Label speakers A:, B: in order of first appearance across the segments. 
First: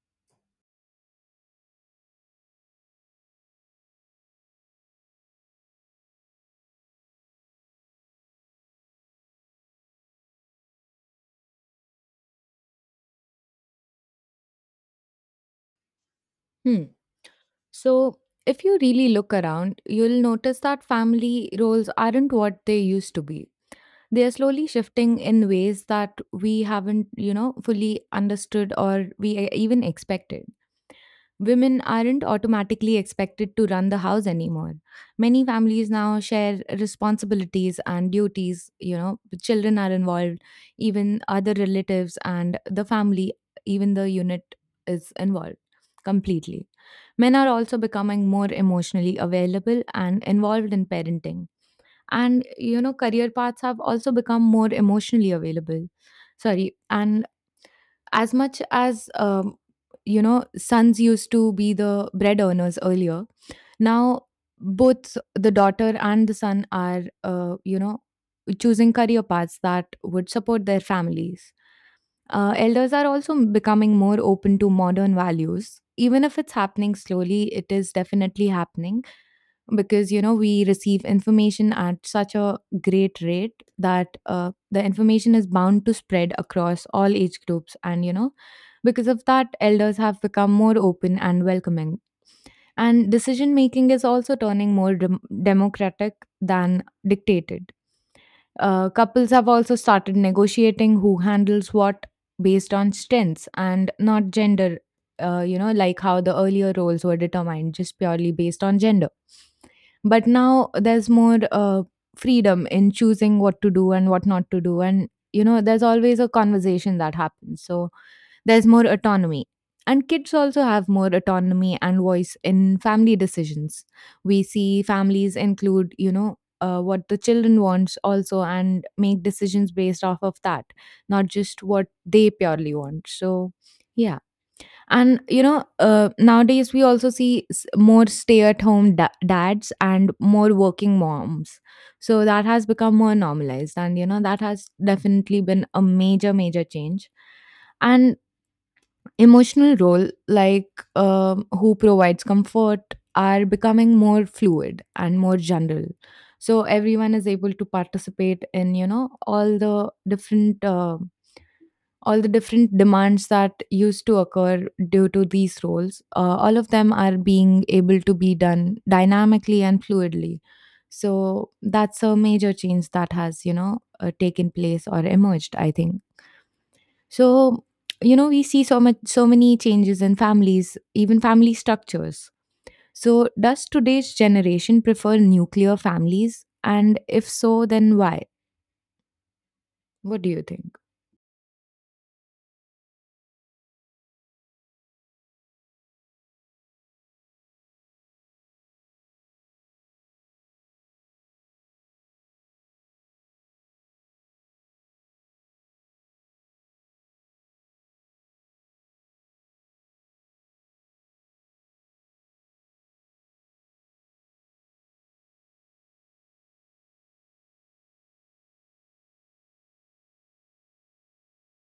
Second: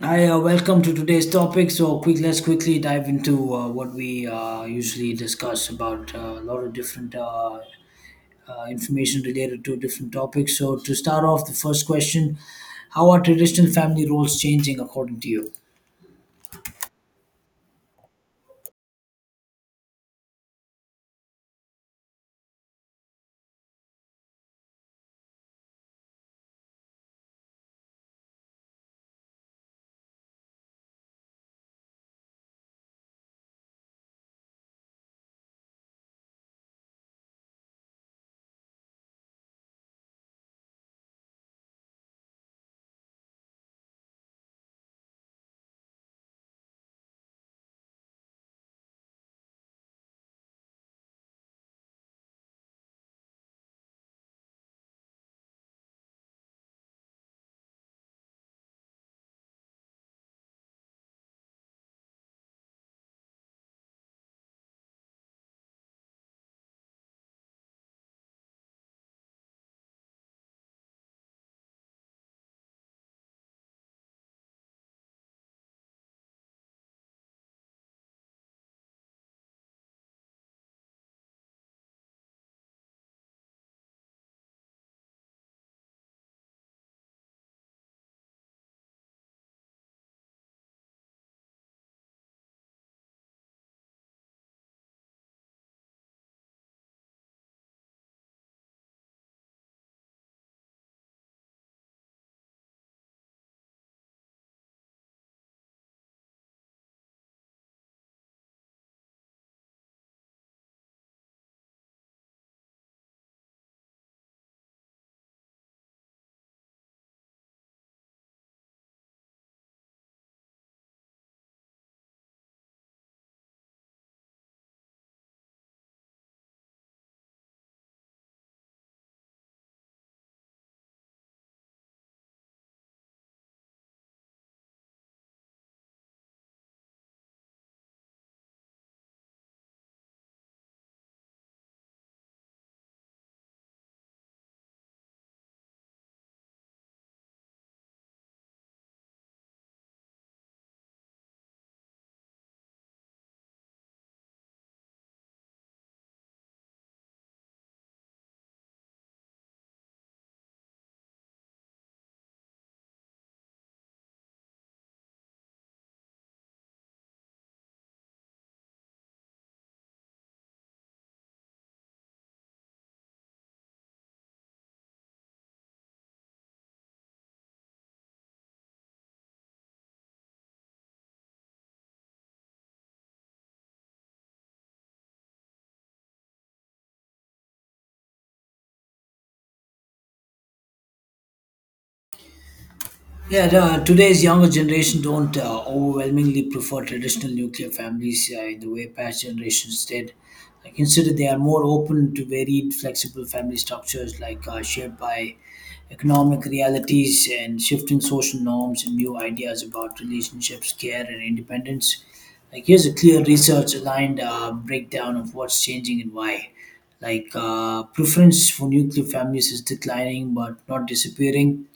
A: Hi, welcome to today's topic. Let's quickly dive into what we usually discuss about a lot of different information related to different topics. So, to start off, the first question: how are traditional family roles changing according to you?
B: Hmm. So, if you really look around, you'll notice that family roles aren't what they used to be. They are slowly shifting in ways that we haven't, you know, fully understood or we even expected. Women aren't automatically expected to run the house anymore. Many families now share responsibilities and duties. You know, the children are involved, even other relatives and the family, even the unit is involved completely. Men are also becoming more emotionally available and involved in parenting. And, you know, career paths have also become more emotionally available. Sorry. And as much as you know, sons used to be the bread earners earlier, now both the daughter and the son are you know, choosing career paths that would support their families. Elders are also becoming more open to modern values, even if it's happening slowly, it is definitely happening, because you know, we receive information at such a great rate that the information is bound to spread across all age groups, and you know, because of that, elders have become more open and welcoming, and decision making is also turning more democratic than dictated. Couples have also started negotiating who handles what based on strengths and not gender. You know, like how the earlier roles were determined just purely based on gender, but now there's more freedom in choosing what to do and what not to do. And, you know, there's always a conversation that happens. So there's more autonomy. And kids also have more autonomy and voice in family decisions. We see families include, you know, what the children wants also, and make decisions based off of that, not just what they purely want. So, yeah, and you know, nowadays we also see more stay at home dads and more working moms, so that has become more normalized, and you know, that has definitely been a major change. And emotional role, like um, who provides comfort are becoming more fluid and more general, so everyone is able to participate in, you know, all the different demands that used to occur due to these roles. All of them are being able to be done dynamically and fluidly. So that's a major change that has, you know, taken place or emerged, I think. So, you know, we see so much, so many changes in families, even family structures. So, does today's generation prefer nuclear families? And if so, then why? What do you think?
A: Yeah, today's younger generation don't overwhelmingly prefer traditional nuclear families in the way past generations did. I consider they are more open to varied, flexible family structures, like shaped by economic realities and shifting social norms and new ideas about relationships, care, and independence. Like here's a clear research-aligned breakdown of what's changing and why. Like preference for nuclear families is declining but not disappearing.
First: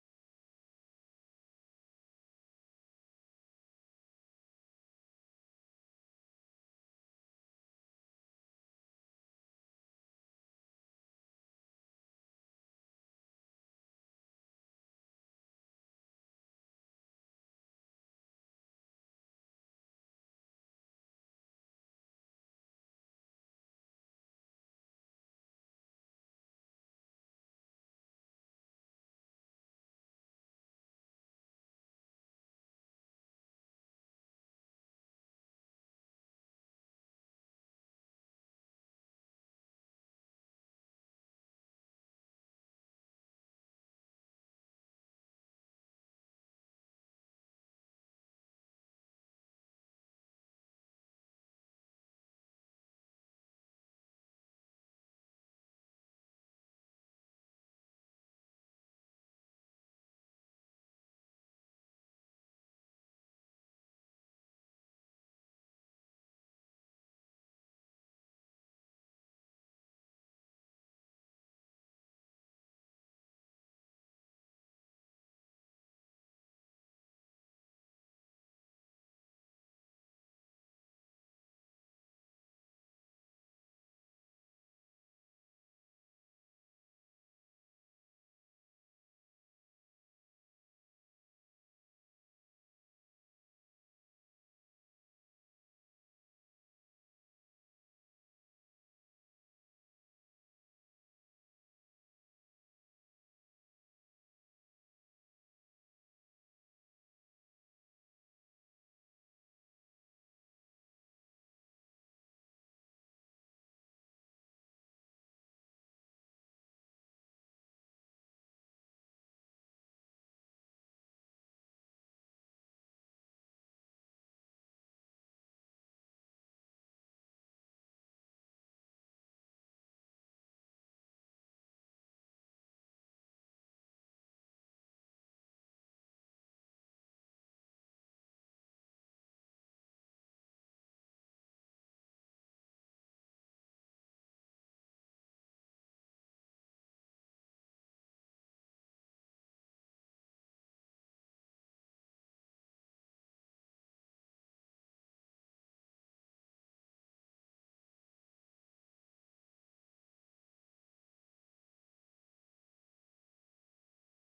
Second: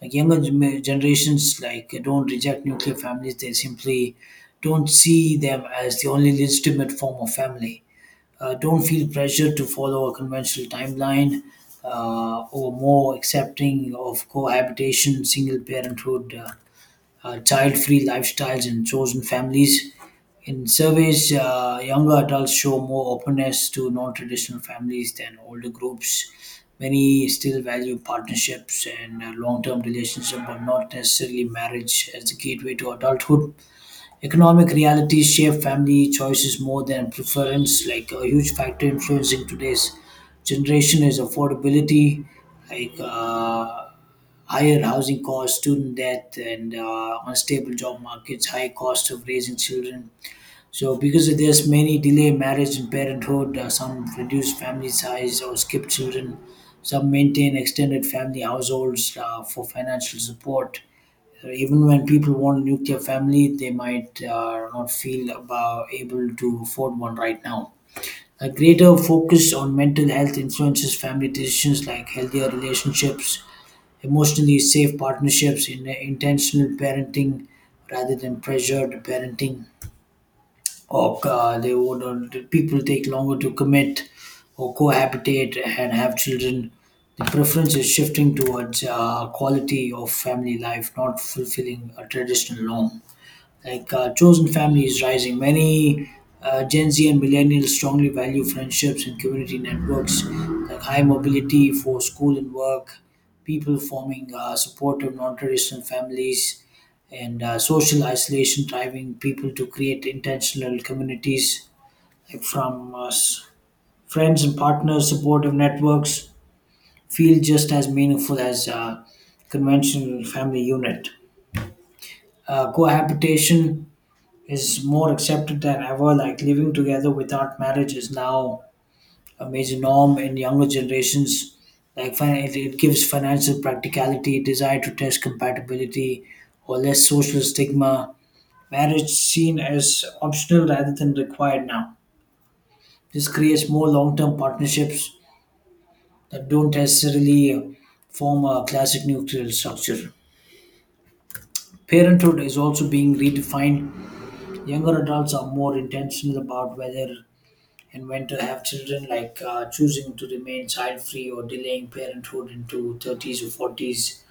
A: Like generations, like, don't reject nuclear families. They simply don't see them as the only legitimate form of family. Don't feel pressure to follow a conventional timeline or more accepting of cohabitation, single parenthood. Child free lifestyles in chosen families. In surveys, younger adults show more openness to non traditional families than older groups. Many still value partnerships and long term relationships, but not necessarily marriage as the gateway to adulthood. Economic realities shape family choices more than preference. Like a huge factor influencing today's generation is affordability, like higher housing costs, student debt, and unstable job markets, high cost of raising children. So because of this, many delay marriage and parenthood. Some reduce family size or skip children. Some maintain extended family households for financial support. Even when people want a nuclear family, they might not feel about able to afford one right now. A greater focus on mental health influences family decisions like healthier relationships, emotionally safe partnerships, in intentional parenting rather than pressured parenting, or they would or the people take longer to commit or cohabitate and have children. The preference is shifting towards quality of family life, not fulfilling a traditional norm. Like chosen family is rising. Many Gen Z and millennials strongly value friendships and community networks, like high mobility for school and work, people forming supportive non-traditional families, and social isolation driving people to create intentional communities, like from friends and partners. Supportive networks feel just as meaningful as conventional family unit. Cohabitation is more accepted than ever. Like living together without marriage is now a major norm in younger generations. Like it gives financial practicality, desire to test compatibility, or less social stigma. Marriage seen as optional rather than required now. This creates more long-term partnerships that don't necessarily form a classic nuclear structure. Parenthood is also being redefined. Younger adults are more intentional about whether and when to have children, like choosing to remain child free or delaying parenthood into 30s or 40s,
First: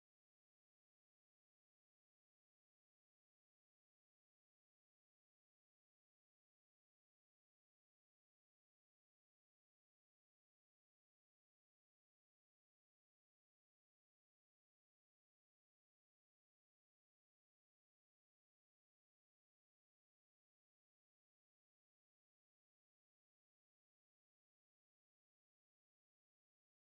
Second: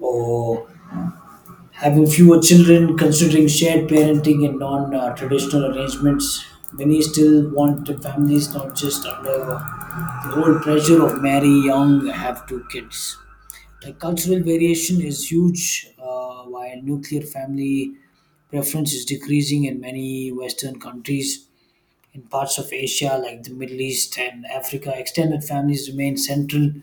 A: or having fewer children, considering shared parenting and non traditional arrangements. Many still want the families not just under the old pressure of marry young, have two kids. The cultural variation is huge. While nuclear family preference is decreasing in many Western countries. In parts of Asia, like the Middle East and Africa, extended families remain central.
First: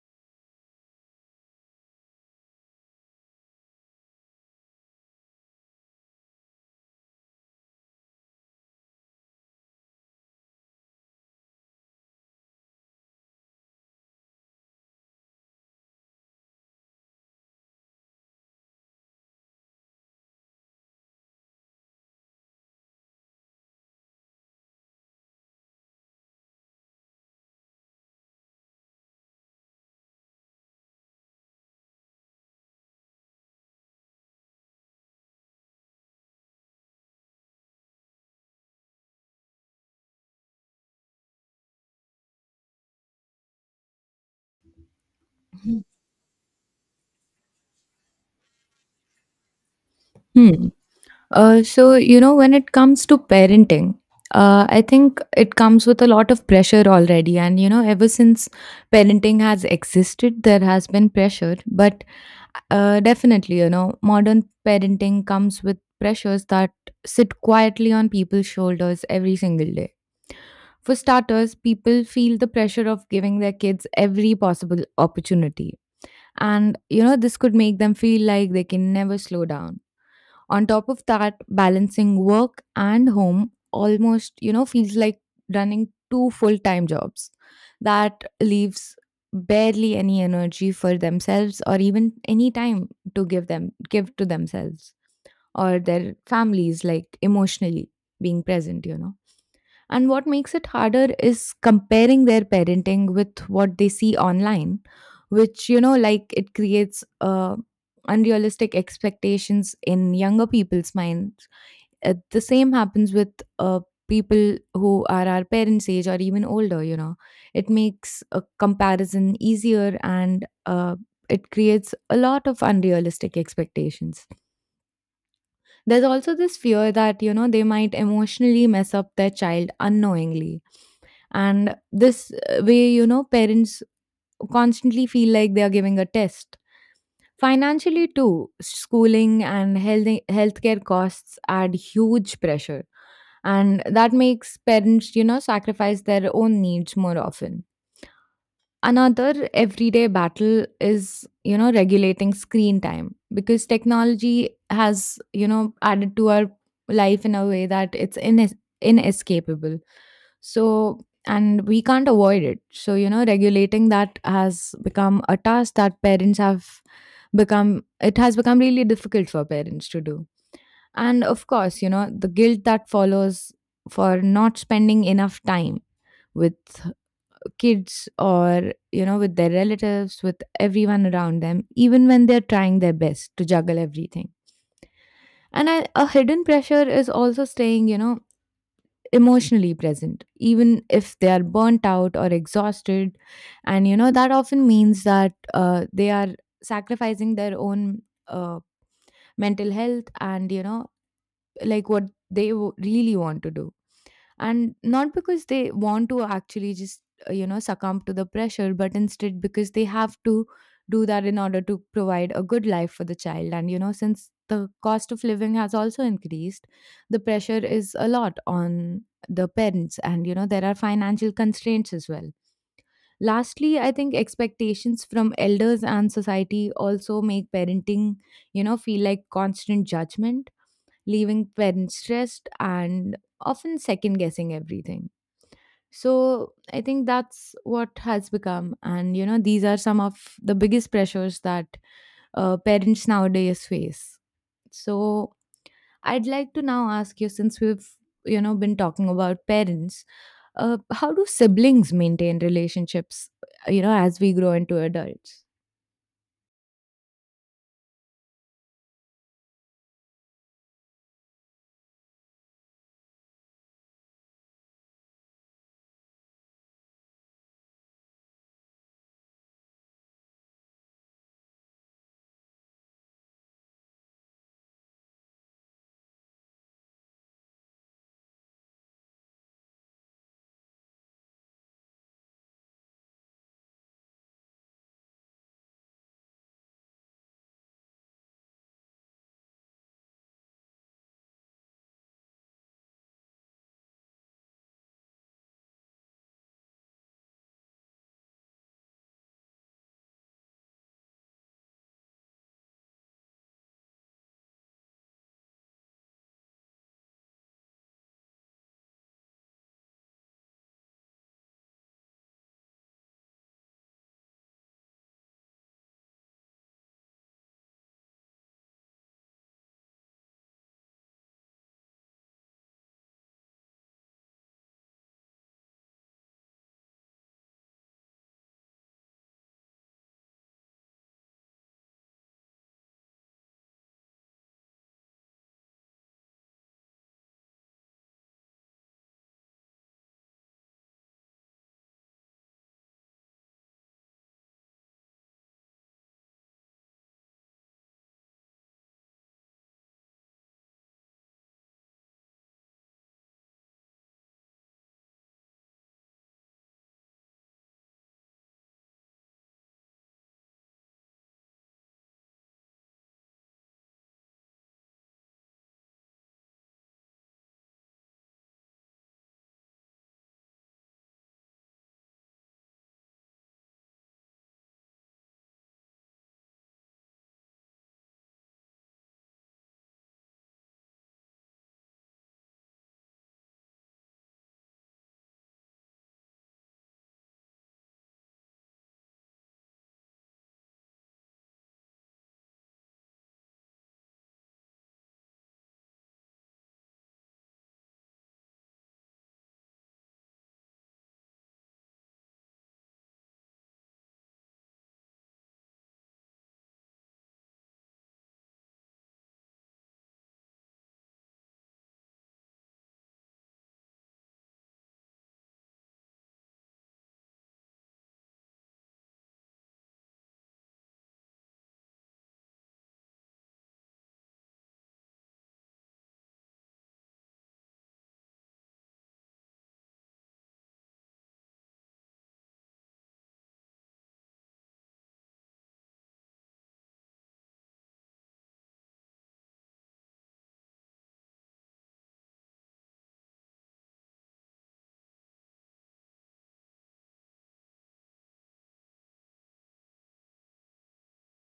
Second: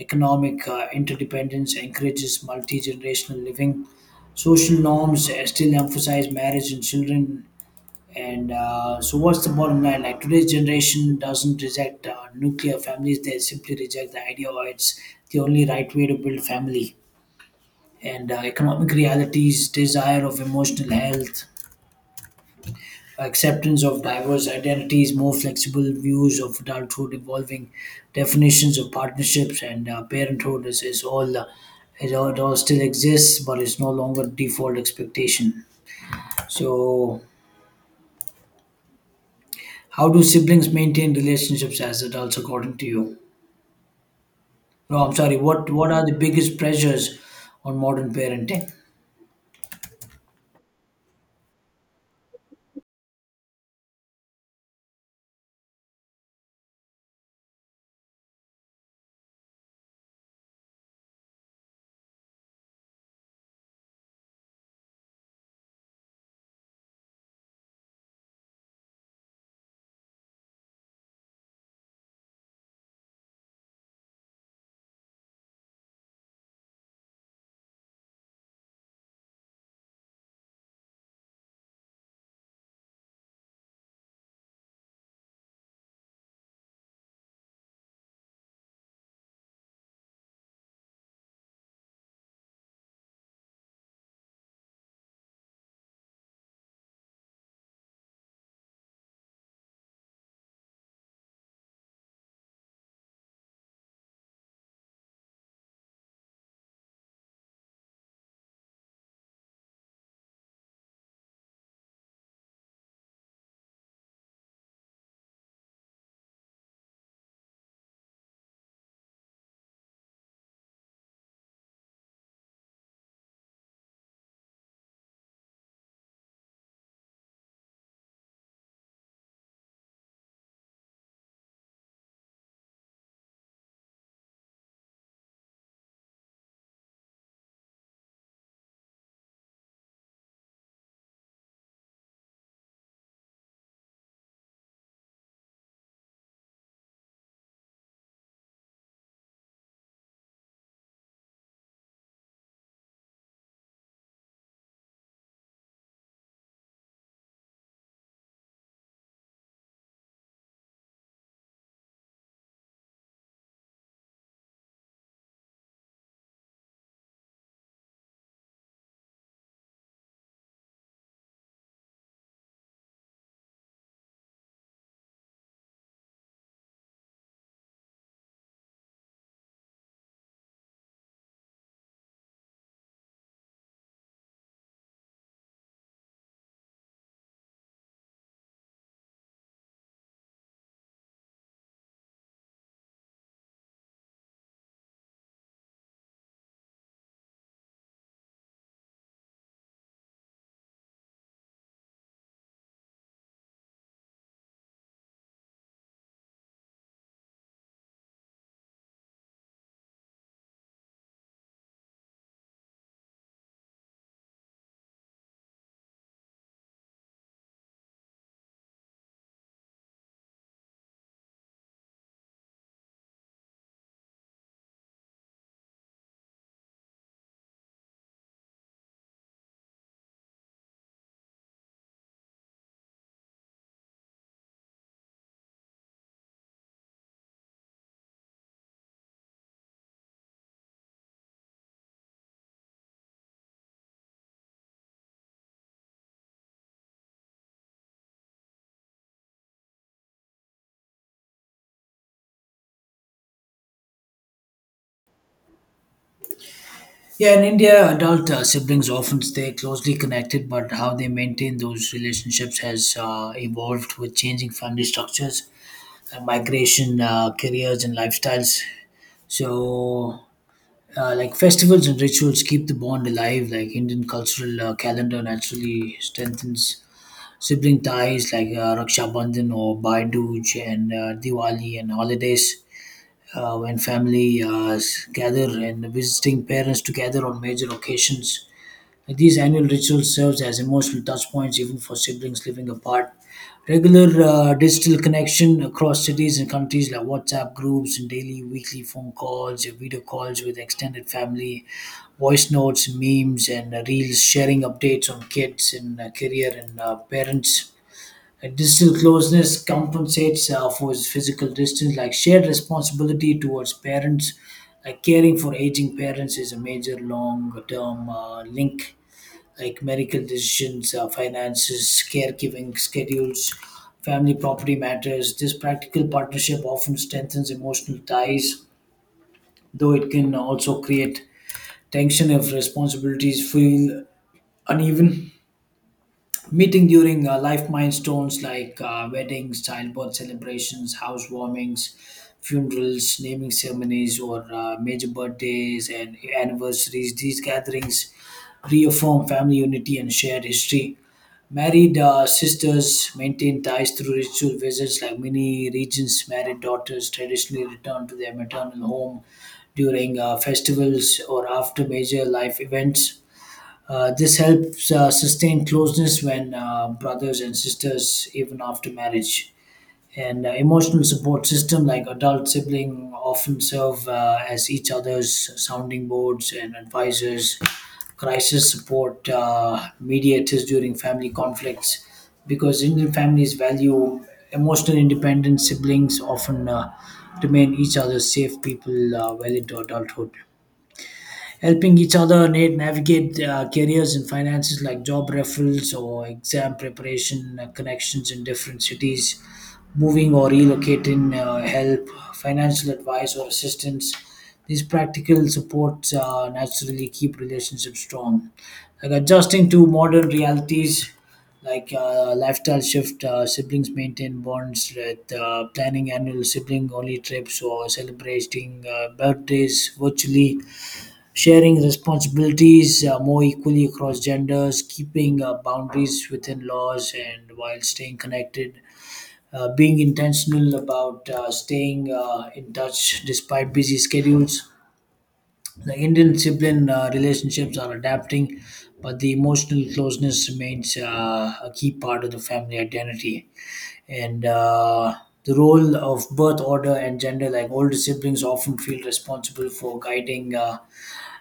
A: Economic interdependence encourages multi generational living. Social norms still emphasize marriage and children. And so, what's the bottom line? Like today's generation doesn't reject nuclear families; they simply reject the idea, or it's the only right way to build family. And economic realities, desire of emotional health, acceptance of diverse identities, more flexible views of adulthood, evolving definitions of partnerships and parenthood is all it all still exists, but it's no longer default expectation. So, how do siblings maintain relationships as adults, according to you? No, I'm sorry. What are the biggest pressures on modern parenting?
B: Hmm. So, you know, when it comes to parenting, I think it comes with a lot of pressure already. And, you know, ever since parenting has existed, there has been pressure. But definitely, you know, modern parenting comes with pressures that sit quietly on people's shoulders every single day. For starters, people feel the pressure of giving their kids every possible opportunity. And, you know, this could make them feel like they can never slow down. On top of that, balancing work and home almost, you know, feels like running two full-time jobs. That leaves barely any energy for themselves, or even any time to give to themselves or their families, like emotionally being present, you know. And what makes it harder is comparing their parenting with what they see online, which, you know, like it creates unrealistic expectations in younger people's minds. The same happens with uh, people who are our parents' age or even older, you know. It makes a comparison easier, and it creates a lot of unrealistic expectations. There's also this fear that, you know, they might emotionally mess up their child unknowingly, and this way, you know, parents constantly feel like they are giving a test. Financially too, schooling and healthcare costs add huge pressure, and that makes parents, you know, sacrifice their own needs more often. Another everyday battle is, you know, regulating screen time, because technology has, you know, added to our life in a way that it's inescapable. So, and we can't avoid it. So, you know, regulating that has become a task that it has become really difficult for parents to do. And of course, you know, the guilt that follows for not spending enough time with kids, or, you know, with their relatives, with everyone around them, even when they're trying their best to juggle everything. A hidden pressure is also staying, you know, emotionally present even if they are burnt out or exhausted. And you know, that often means that they are sacrificing their own uh, mental health, and you know, like what they really want to do, and not because they want to actually just you know, succumb to the pressure, but instead because they have to do that in order to provide a good life for the child. And you know, since the cost of living has also increased, the pressure is a lot on the parents, and you know, there are financial constraints as well. Lastly, I think expectations from elders and society also make parenting, you know, feel like constant judgment, leaving parents stressed and often second guessing everything. So I think that's what has become. And, you know, these are some of the biggest pressures that parents nowadays face. So I'd like to now ask you, since we've, you know, been talking about parents, how do siblings maintain relationships, you know, as we grow into adults?
A: Yeah, in India, adult siblings often stay closely connected, but how they maintain those relationships has evolved with changing family structures, migration, careers, and lifestyles. So, like festivals and rituals keep the bond alive. Like Indian cultural calendar naturally strengthens sibling ties, like Raksha Bandhan or Bhai Dooj and Diwali and holidays. When gather and visiting parents together on major occasions, these annual rituals serves as emotional touchpoints even for siblings living apart. Regular digital connection across cities and countries, like WhatsApp groups and daily, weekly phone calls, video calls with extended family, voice notes, memes, and reels, sharing updates on kids and career and parents. Digital closeness compensates for its physical distance, like shared responsibility towards parents. Like caring for aging parents is a major long term link, like medical decisions, finances, caregiving schedules, family property matters. This practical partnership often strengthens emotional ties, though it can also create tension if responsibilities feel uneven. Meeting during life milestones like weddings, childbirth celebrations, housewarmings, funerals, naming ceremonies, or major birthdays and anniversaries. These gatherings reaffirm family unity and shared history. Married sisters maintain ties through ritual visits, like many regions. Married daughters traditionally return to their maternal home during festivals or after major life events. This helps sustain closeness when brothers and sisters, even after marriage and emotional support system like adult sibling often serve as each other's sounding boards and advisors, crisis support, mediators during family conflicts. Because Indian families value emotional independence, siblings often remain each other's safe people well into adulthood, helping each other navigate careers and finances, like job referrals or exam preparation, connections in different cities, moving or relocating, help, financial advice or assistance. These practical supports naturally keep relationships strong. Like adjusting to modern realities, like lifestyle shift, siblings maintain bonds with planning annual sibling only trips or celebrating birthdays virtually, sharing responsibilities more equally across genders, keeping boundaries within laws, and while staying connected, being intentional about staying in touch despite busy schedules. The Indian sibling relationships are adapting, but the emotional closeness remains a key part of the family identity. And the role of birth order and gender, like older siblings, often feel responsible for guiding.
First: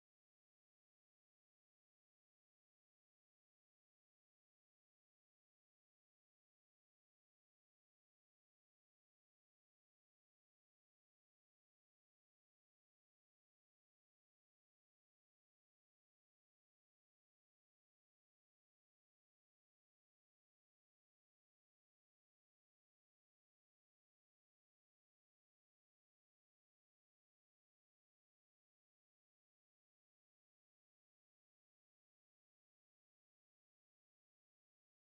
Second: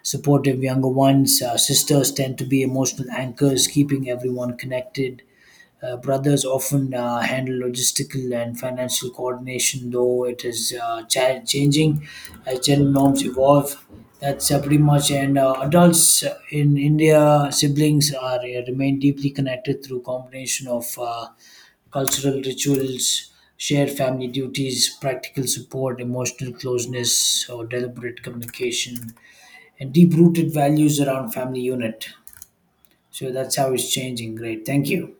A: Supportive younger ones. Sisters tend to be emotional anchors, keeping everyone connected. Brothers often handle logistical and financial coordination, though it is changing as gender norms evolve. That's pretty much. And adults in India, siblings are remain deeply connected through combination of cultural rituals, shared family duties, practical support, emotional closeness, or deliberate communication and deep rooted values around family unit. So that's how it's changing. Great. Thank you.